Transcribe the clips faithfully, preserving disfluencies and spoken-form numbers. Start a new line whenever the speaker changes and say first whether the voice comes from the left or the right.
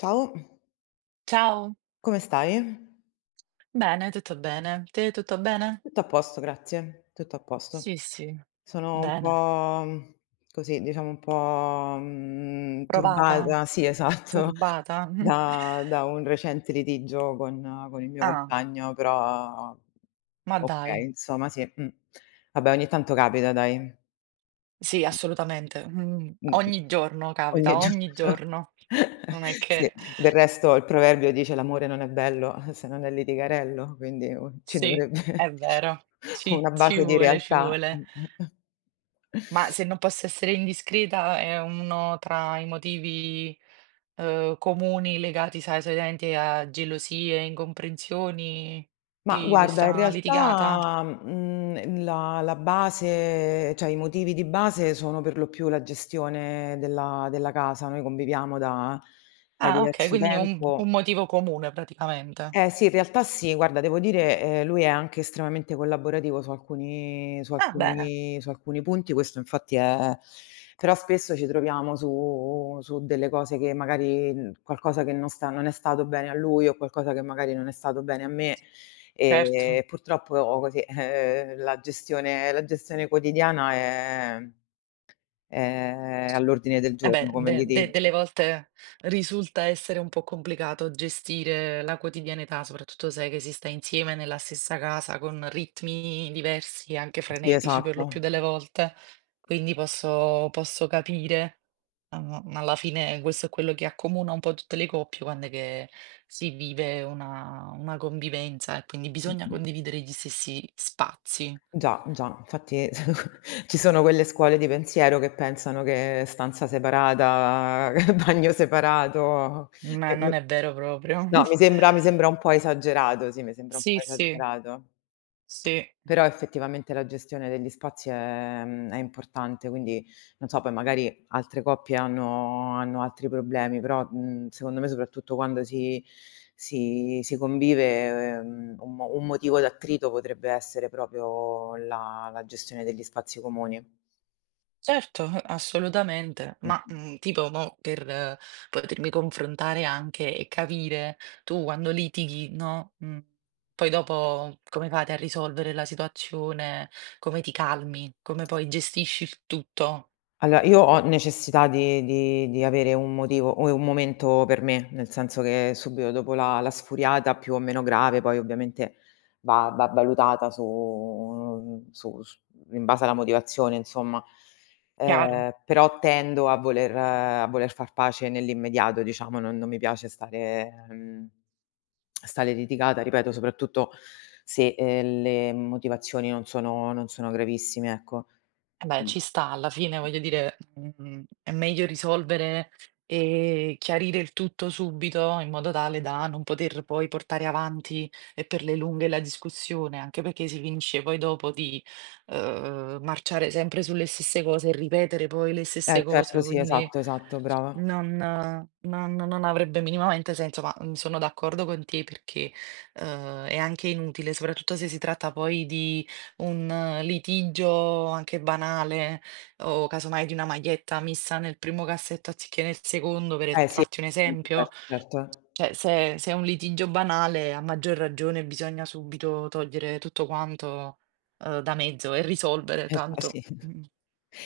left: Ciao,
right: Ciao,
left: come stai?
right: bene, tutto bene. Te tutto bene?
left: Tutto a posto, grazie, tutto a posto.
right: Sì, sì,
left: Sono un
right: bene.
left: po', mhmm, così, diciamo un po', mhmm,
right: Provata?
left: turbata sì, esatto,
right: Turbata?
left: da da un recente litigio con con il mio
right: Ah,
left: compagno, però
right: ma dai.
left: okay, insomma sì, mh. Vabbè, ogni tanto capita dai.
right: Sì, assolutamente. Mm,
left: Mh-mh.
right: ogni giorno
left: Ogni
right: capita, ogni
left: giorno.
right: giorno. Non è
left: Sì,
right: che.
left: del resto il proverbio dice: "L'amore non è bello eh, se non è litigarello", quindi u ci
right: Sì,
left: dovrebbe
right: è vero. Ci,
left: una
right: ci
left: base di
right: vuole, ci
left: realtà.
right: vuole.
left: Mh-mh.
right: Ma se non posso essere indiscreta, è uno tra i motivi eh, comuni legati, sai, solitamente a gelosie, incomprensioni
left: Ma
right: di
left: guarda, in
right: questa litigata.
left: realtà, mhmm, la la base cioè i motivi di base sono per lo più la gestione della della casa. Noi conviviamo da da
right: Ah, okay,
left: diverso
right: quindi un
left: tempo.
right: un motivo comune praticamente.
left: Eh sì, in realtà sì, guarda devo dire, ehm, lui è anche estremamente collaborativo su alcuni su
right: Ah bene,
left: alcuni su alcuni punti, questo infatti è però spesso ci troviamo su su delle cose che magari mhmm, qualcosa che non sta non è stato bene a lui o qualcosa che magari non è stato bene a me,
right: certo.
left: ehm, purtroppo oh, così, ehm, la gestione la gestione quotidiana è è all'ordine del
right: Eh
left: giorno
right: beh,
left: come
right: de de
left: litigio.
right: delle volte risulta essere un po' complicato gestire la quotidianità, soprattutto se che si sta insieme nella stessa casa con ritmi diversi e anche
left: Sì,
right: frenetici per lo
left: esatto.
right: più delle volte. Quindi posso posso capire, uhm, alla fine questo è quello che accomuna un po' tutte le coppie quando è che si vive una una convivenza e quindi bisogna
left: Mh-mh.
right: condividere gli stessi spazi.
left: Già, già, infatti ci sono quelle scuole di pensiero che pensano che stanza separata, bagno separato,
right: Ma
left: e
right: non
left: mi
right: è vero proprio.
left: no, mi sembra mi sembra un po' esagerato, sì, mi sembra un po'
right: Sì, sì,
left: esagerato.
right: sì,
left: Però effettivamente la gestione degli spazi è mhmm, è importante, quindi non so, poi magari altre coppie hanno hanno altri problemi, però, mhmm, secondo me soprattutto quando si si si convive, ehm, un mo un motivo d'attrito potrebbe essere proprio la la gestione degli spazi comuni.
right: certo, assolutamente.
left: Mh.
right: Ma, mhmm, tipo mo per eh, potermi confrontare anche e capire, tu quando litighi, no, mhmm, poi dopo come fate a risolvere la situazione? Come ti calmi? Come poi gestisci il tutto?
left: Allora, io ho necessità di di di avere un motivo o un momento per me, nel senso che subito dopo la la sfuriata, più o meno grave, poi ovviamente va va valutata su mhmm, su s in base alla motivazione insomma.
right: Chiaro?
left: Ehm, però tendo a voler a voler far pace nell'immediato, diciamo, non non mi piace stare mhmm, stare litigata, ripeto, soprattutto se, ehm, le motivazioni non sono non sono gravissime, ecco.
right: Eh beh,
left: Quindi.
right: ci sta alla fine, voglio dire, mhmm, è meglio risolvere e chiarire il tutto subito, in modo tale da non poter poi portare avanti e per le lunghe la discussione, anche perché si finisce poi dopo di, uhm, marciare sempre sulle stesse cose e ripetere poi le
left: Eh
right: stesse
left: certo,
right: cose,
left: sì,
right: quindi
left: esatto, esatto, brava.
right: non non non avrebbe minimamente senso, ma, mhmm, sono d'accordo con te perché, uhm, è anche inutile, soprattutto se si tratta poi di un eh, litigio anche banale o casomai di una maglietta messa nel primo cassetto anziché nel secondo, per e
left: Eh sì,
right: farti un esempio.
left: certo, certo.
right: Cioè, se se è un litigio banale, a maggior ragione bisogna subito togliere tutto quanto, uhm, da mezzo e risolvere
left: Esa
right: tanto,
left: Sì.
right: mh-mh,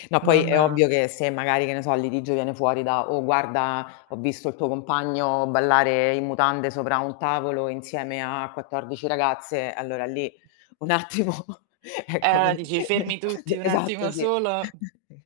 left: No, poi è
right: non
left: ovvio che se magari, che ne so, il litigio viene fuori da: "Oh guarda, ho visto il tuo compagno ballare in mutande sopra un tavolo insieme a quattordici ragazze", allora lì un attimo
right: Eh,
left: ecco
right: allora
left: mi
right: dici: "Fermi tutti
left: d
right: un
left: esatto,
right: attimo
left: sì.
right: solo,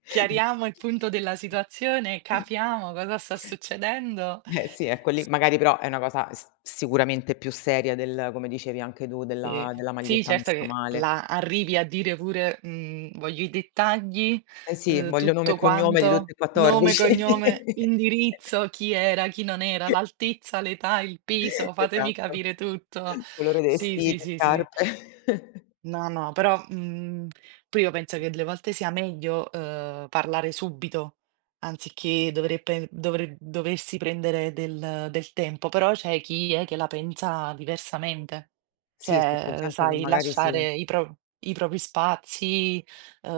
right: chiariamo il punto della situazione, capiamo cosa sta succedendo."
left: Eh sì, ecco lì magari però è una cosa s sicuramente più seria del come dicevi anche tu,
right: Sì.
left: della della
right: Sì,
left: maglietta
right: certo
left: messa
right: che
left: male.
right: là arrivi a dire pure, mhmm, voglio i dettagli,
left: Eh sì,
right: uhm,
left: voglio nome e
right: tutto
left: cognome di tutti
right: quanto,
left: e
right: nome,
left: quattordici.
right: cognome, indirizzo, chi era, chi non era, l'altezza, l'età, il peso, fatemi
left: Esatto.
right: capire tutto.
left: Colore dei
right: Sì, sì,
left: vestiti,
right: sì, sì.
left: scarpe.
right: No, no, però, mhmm, poi io penso che delle volte sia meglio, uhm, parlare subito, anziché dover pe dover doversi prendere del del tempo. Però c'è chi è che la pensa diversamente.
left: Sì, sì, c'è
right: Cioè,
left: gente che
right: sai,
left: magari sì.
right: lasciare i pro i propri spazi, uhm,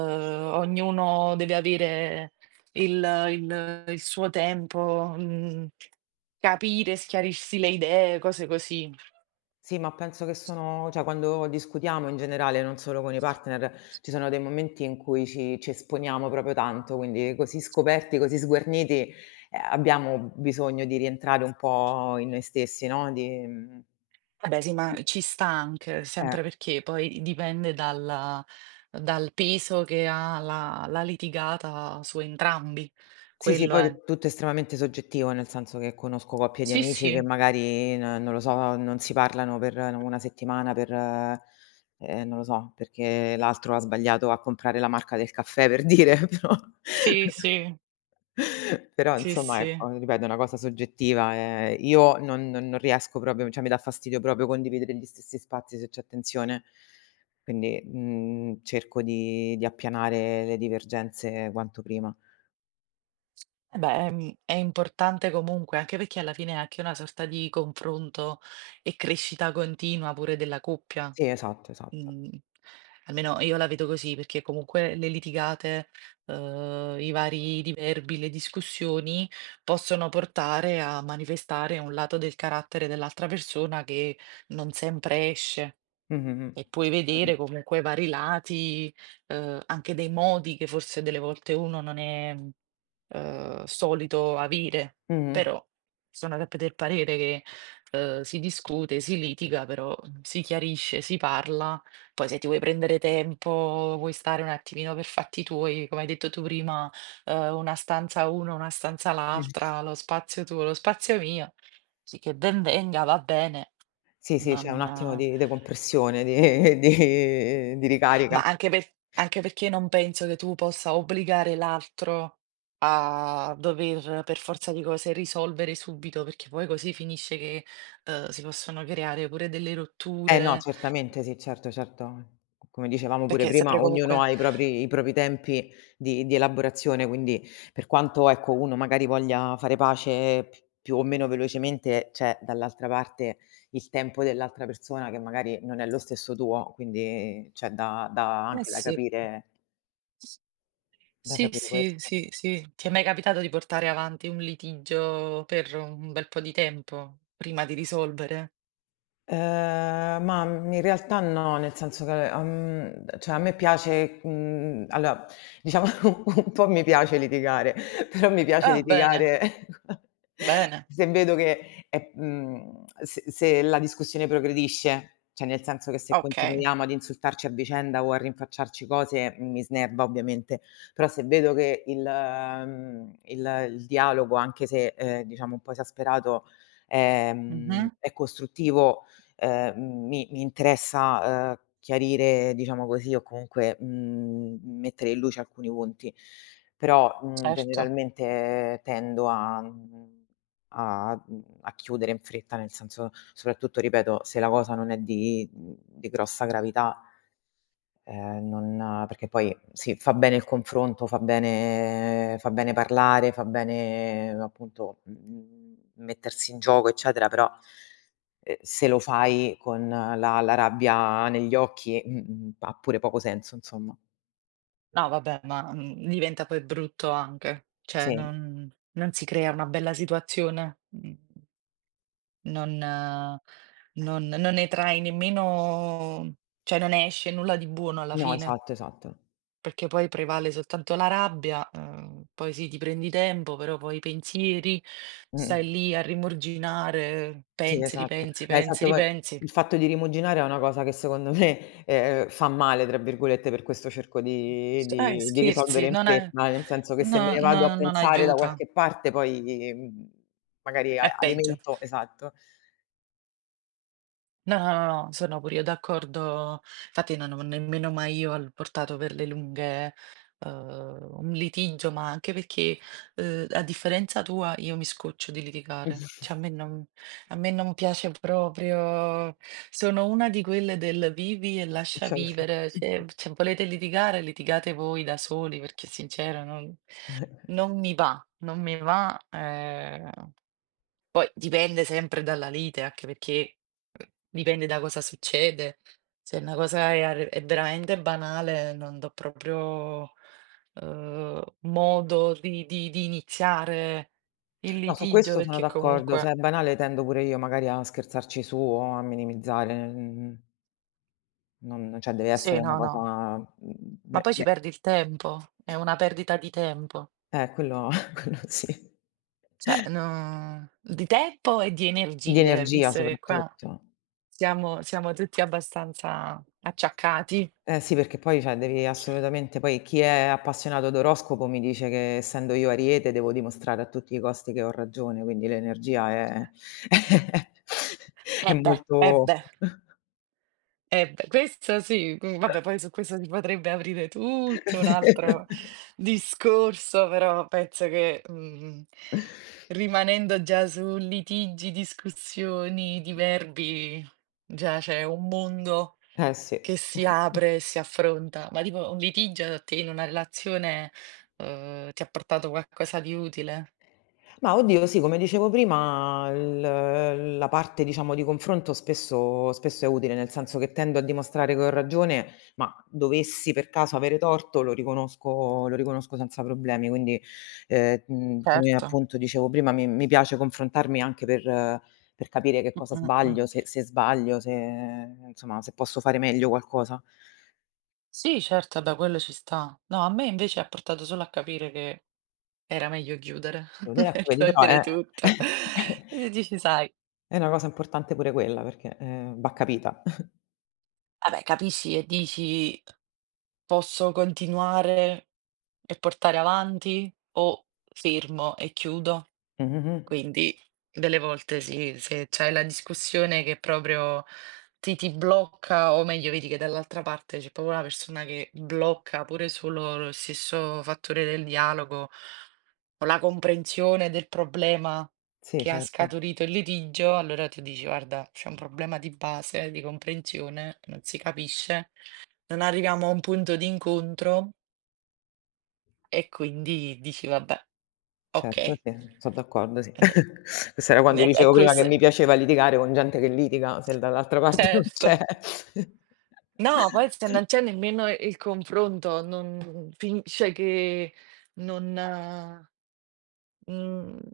right: ognuno deve avere il il il suo tempo, mhmm, capire, schiarirsi le idee, cose così.
left: Sì, ma penso che sono cioè quando discutiamo in generale, non solo con i partner, ci sono dei momenti in cui ci ci esponiamo proprio tanto, quindi così scoperti, così sguarniti, ehm, abbiamo bisogno di rientrare un po' in noi stessi, no, di mhmm
right: Vabbè sì, ma ci sta anche,
left: Eh.
right: sempre perché poi dipende dalla dal peso che ha la la litigata su entrambi,
left: Sì, sì,
right: quello
left: poi
right: è.
left: è tutto estremamente soggettivo, nel senso che conosco coppie di
right: Sì,
left: amici che
right: sì,
left: magari n non lo so, non si parlano per una settimana per ehm, non lo so, perché l'altro ha sbagliato a comprare la marca del caffè per dire, però
right: sì, sì,
left: però
right: sì,
left: insomma ecco,
right: sì.
left: ripeto è una cosa soggettiva, ehm, io non non non riesco proprio cioè mi dà fastidio proprio condividere gli stessi spazi se c'è tensione, quindi, mhmm, cerco di di appianare le divergenze quanto prima.
right: Eh beh, mhmm, è importante comunque, anche perché alla fine è anche una sorta di confronto e crescita continua pure della coppia.
left: Sì, esatto, esatto.
right: Mhmm, almeno io la vedo così, perché comunque le litigate, uhm, i vari diverbi, le discussioni possono portare a manifestare un lato del carattere dell'altra persona che non sempre esce.
left: Mh-mh-mh.
right: E puoi
left: Sicuramen.
right: vedere comunque vari lati, uhm, anche dei modi che forse delle volte uno non è, mhmm, uhm, solito avere.
left: Mh-mh.
right: Però sono sempre del parere che, uhm, si discute, si litiga, però, mhmm, si chiarisce, si parla. Poi se ti vuoi prendere tempo, vuoi stare un attimino per fatti tuoi, come hai detto tu prima, uhm, una stanza uno, una stanza
left: Mh.
right: l'altra, lo spazio tuo, lo spazio mio, sì che ben venga, va bene.
left: Sì, sì, c'è un
right: Non
left: attimo
right: eh,
left: di decompressione, di di di ricarica.
right: ma anche per anche perché non penso che tu possa obbligare l'altro a dover per forza di cose risolvere subito, perché poi così finisce che, uhm, si possono creare pure delle
left: Eh no,
right: rotture,
left: certamente sì, certo, certo. Come dicevamo pure
right: perché è
left: prima,
right: sempre
left: ognuno
right: comunque
left: ha i propri i propri tempi di di elaborazione, quindi per quanto, ecco, uno magari voglia fare pace p più o meno velocemente, c'è dall'altra parte il tempo dell'altra persona che magari non è lo stesso tuo, quindi c'è da da
right: eh
left: anche da
right: sì.
left: capire da
right: Sì,
left: capire
right: sì,
left: questo.
right: sì, sì. Ti è mai capitato di portare avanti un litigio per un bel po' di tempo prima di risolvere?
left: Ehm, ma, mhmm, in realtà no, nel senso che, uhm, cioè a me piace, mhmm, allora diciamo un po' mi piace litigare, però mi piace
right: Ah, bene,
left: litigare
right: bene,
left: se vedo che è mhmm, se se la discussione progredisce, cioè nel senso che se
right: okay.
left: continuiamo ad insultarci a vicenda o a rinfacciarci cose, mh, mi snerva ovviamente, però se vedo che il mhmm, il il dialogo, anche se, ehm, diciamo un po' esasperato, ehm,
right: Mh-mh,
left: è costruttivo ehm, mi mi interessa, ehm, chiarire, diciamo così, o comunque, mhmm, mettere in luce alcuni punti. Però, mhmm,
right: certo.
left: generalmente tendo a mhmm, a mhmm, a chiudere in fretta, nel senso soprattutto, ripeto, se la cosa non è di mhmm, di grossa gravità. Ehm, non eh, perché poi sì, fa bene il confronto, fa bene fa bene parlare, fa bene appunto, mhmm, mettersi in gioco eccetera, però, ehm, se lo fai con la la rabbia negli occhi, mh-mh, ha pure poco senso insomma.
right: No vabbè, ma, mhmm, diventa poi brutto anche, cioè
left: Sì.
right: non non si crea una bella situazione, mhmm, non eh, non non ne trai nemmeno, cioè non ne esce nulla di buono alla
left: No,
right: fine,
left: esatto, esatto.
right: perché poi prevale soltanto la rabbia, uhm, poi sì, ti prendi tempo, però poi i pensieri,
left: Mh-mh.
right: stai lì a rimorginare,
left: Sì,
right: pensi,
left: esatto.
right: ripensi,
left: Eh,
right: pensi,
left: esatto, poi
right: ripensi.
left: il fatto di rimuginare è una cosa che secondo me, ehm, "fa male" tra virgolette, per questo cerco di
right: S eh,
left: di di risolvere
right: scherzi,
left: in
right: non è,
left: fretta, nel senso che se me
right: no,
left: ne vado a
right: no, non
left: pensare da
right: aiuta,
left: qualche parte poi, mhmm, magari
right: è
left: a
right: peggio.
left: alimento esatto.
right: No, no, no, no, sono pure io d'accordo. Infatti non ho nemmeno mai io al portato per le lunghe eh, un litigio, ma anche perché eh, a differenza tua io mi scoccio di litigare. Cioè a me non, a me non piace proprio. Sono una di quelle del vivi e lascia
left: Lascia così.
right: vivere. Se, se volete litigare, litigate voi da soli, perché sincero non, non mi va, non mi va. Eh. Poi dipende sempre dalla lite, anche perché, uhm, dipende da cosa succede. Se una cosa è ar è veramente banale, non do proprio, uhm, modo di di di iniziare il
left: No, su
right: litigio,
left: questo sono
right: perché
left: d'accordo, se è
right: comunque
left: banale tendo pure io magari a scherzarci su o a minimizzare, mhmm, non cioè deve
right: sì,
left: essere una
right: no, no.
left: cosa, mhmm,
right: Ma
left: me
right: poi ci
left: me
right: perdi il tempo, è una perdita di tempo.
left: Eh quello quello sì.
right: Cioè, no, di tempo e di
left: Di
right: energie,
left: energia
right: visto che qua
left: soprattutto.
right: siamo siamo tutti abbastanza acciaccati.
left: Eh sì, perché poi cioè devi assolutamente poi chi è appassionato d'oroscopo mi dice che essendo io Ariete devo dimostrare a tutti i costi che ho ragione, quindi l'energia è è
right: Eh beh, eh
left: molto.
right: beh. Eh beh, questo sì, mhmm, vabbè poi su questo si potrebbe aprire tutto un altro discorso, però penso che, mhmm, rimanendo già su litigi, discussioni, diverbi, già c'è un mondo
left: Eh sì.
right: che si apre e si affronta. Ma tipo un litigio a te in una relazione, uhm, ti ha portato qualcosa di utile?
left: Ma oddio, sì, come dicevo prima, il- la parte, diciamo, di confronto spesso, spesso è utile, nel senso che tendo a dimostrare che ho ragione, ma dovessi per caso avere torto, lo riconosco, lo riconosco senza problemi. Quindi, eh, mh, come
right: Certo.
left: appunto dicevo prima, mi, mi piace confrontarmi anche per, eh, per capire che
right: Mh,
left: cosa
right: mh, mh.
left: sbaglio, se, se sbaglio, se, insomma, se posso fare meglio qualcosa.
right: Sì, certo, vabbè quello ci sta. No, a me invece ha portato solo a capire che era meglio chiudere
left: Devo dire,
right: e
left: ecco, vedi, però è,
right: togliere tutto. E dici: "Sai",
left: è una cosa importante pure quella, perché eh, va capita.
right: vabbè capisci e dici: "Posso continuare e portare avanti o fermo e chiudo?"
left: Mhm.
right: Quindi delle volte sì, se c'hai la discussione che proprio ti ti blocca o meglio vedi che dall'altra parte c'è proprio una persona che blocca pure solo lo stesso fattore del dialogo o la comprensione del problema
left: Sì,
right: che ha
left: certo.
right: scaturito il litigio, allora tu dici: "Guarda, c'è un problema di base, di comprensione, non si capisce, non arriviamo a un punto di incontro" e quindi dici: "Vabbè,
left: Certo,
right: okay".
left: sì, so' d'accordo, sì.
right: Ed è
left: Questo era quando
right: è è
left: dicevo prima che mi
right: queste,
left: piaceva litigare con gente che litiga, se dall'altra parte non c'è.
right: certo. No, poi se non c'è nemmeno il confronto, non fin cioè che non Mhmm,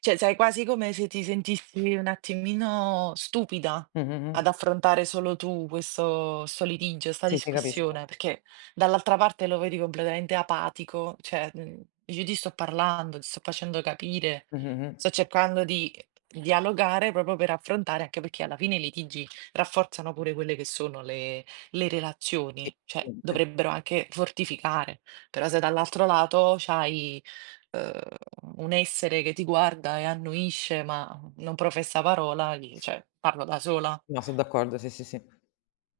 right: cioè sai quasi come se ti sentissi un attimino stupida
left: Mh, mh,
right: ad
left: mh.
right: affrontare solo tu questo 'sto litigio, 'sta
left: Sì, sì, capisco.
right: discussione, perché dall'altra parte lo vedi completamente apatico, cioè, mhmm, dici: "Ti sto parlando, ti sto facendo capire,
left: Mh, mh, mh.
right: sto cercando di dialogare proprio per affrontare" anche perché alla fine i litigi rafforzano pure quelle che sono le le
left: Sì,
right: relazioni, cioè
left: assolutamente.
right: dovrebbero anche fortificare, però se dall'altro lato c'hai uhm, un essere che ti guarda e annuisce, ma non professa parola, gli cioè, parlo da sola.
left: No, so' d'accordo, sì, sì, sì.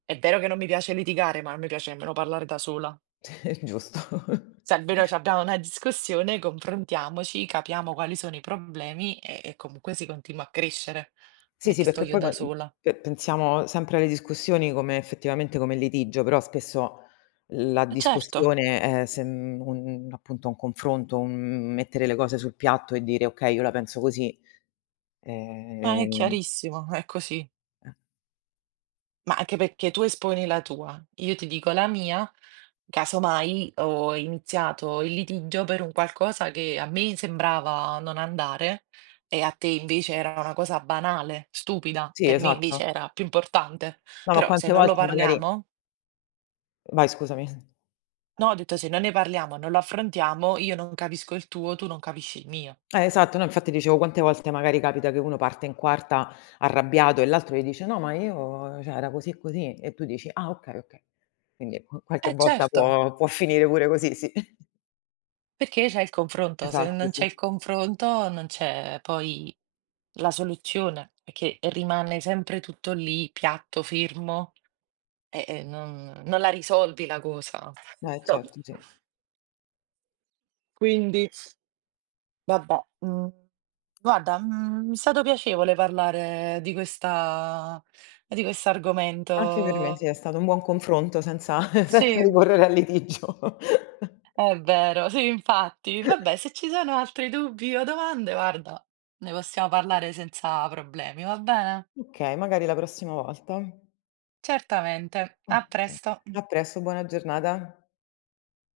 right: È vero che non mi piace litigare, ma non mi piace nemmeno parlare da sola.
left: È giusto.
right: Se almeno c'abbiamo una discussione, confrontiamoci, capiamo quali sono i problemi e e comunque si continua a crescere.
left: Sì,
right: Non è
left: sì,
right: che sto
left: perché
right: io
left: poi
right: da
left: quan
right: sola.
left: pe pensiamo sempre alle discussioni come effettivamente come litigio, però spesso la
right: E certo,
left: discussione è sem un appunto un confronto, un mettere le cose sul piatto e dire: "Okay, io la penso così".
right: ma è
left: Ehm,
right: chiarissimo, è così.
left: eh,
right: Ma anche perché tu esponi la tua, io ti dico la mia, casomai ho iniziato il litigio per un qualcosa che a me sembrava non andare e a te invece era una cosa banale, stupida,
left: sì,
right: per me
left: esatto.
right: invece era più importante.
left: No, ma
right: Però se
left: quante
right: non lo
left: volte magari
right: parliamo,
left: vai scusami.
right: no, ho detto se non ne parliamo, non lo affrontiamo, io non capisco il tuo, tu non capisci il mio.
left: Eh, esatto, no infatti dicevo quante volte magari capita che uno parte in quarta arrabbiato e l'altro gli dice: "No, ma io cioè era così e così" e tu dici: "Ah okay, okay". Quindi qu qualche
right: Eh
left: volta
right: certo.
left: può può finire pure così, sì.
right: Perché c'è il confronto, se
left: Esatto,
right: non
left: sì.
right: c'è il confronto non c'è poi la soluzione, perché rimane sempre tutto lì piatto, fermo e e non non la risolvi la cosa.
left: Eh certo, sì.
right: Quindi vabbè, mhmm, guarda, mhmm, è stato piacevole parlare di questa di questo
left: Anche per me sì, è
right: argomento.
left: stato un buon confronto senza senza
right: Sì,
left: ricorrere al litigio.
right: è vero, sì infatti. Vabbè, se ci sono altri dubbi o domande, guarda, ne possiamo parlare senza problemi, va bene?
left: Okay, magari la prossima volta.
right: Certamente, a
left: Okay.
right: presto.
left: A presto, buona giornata.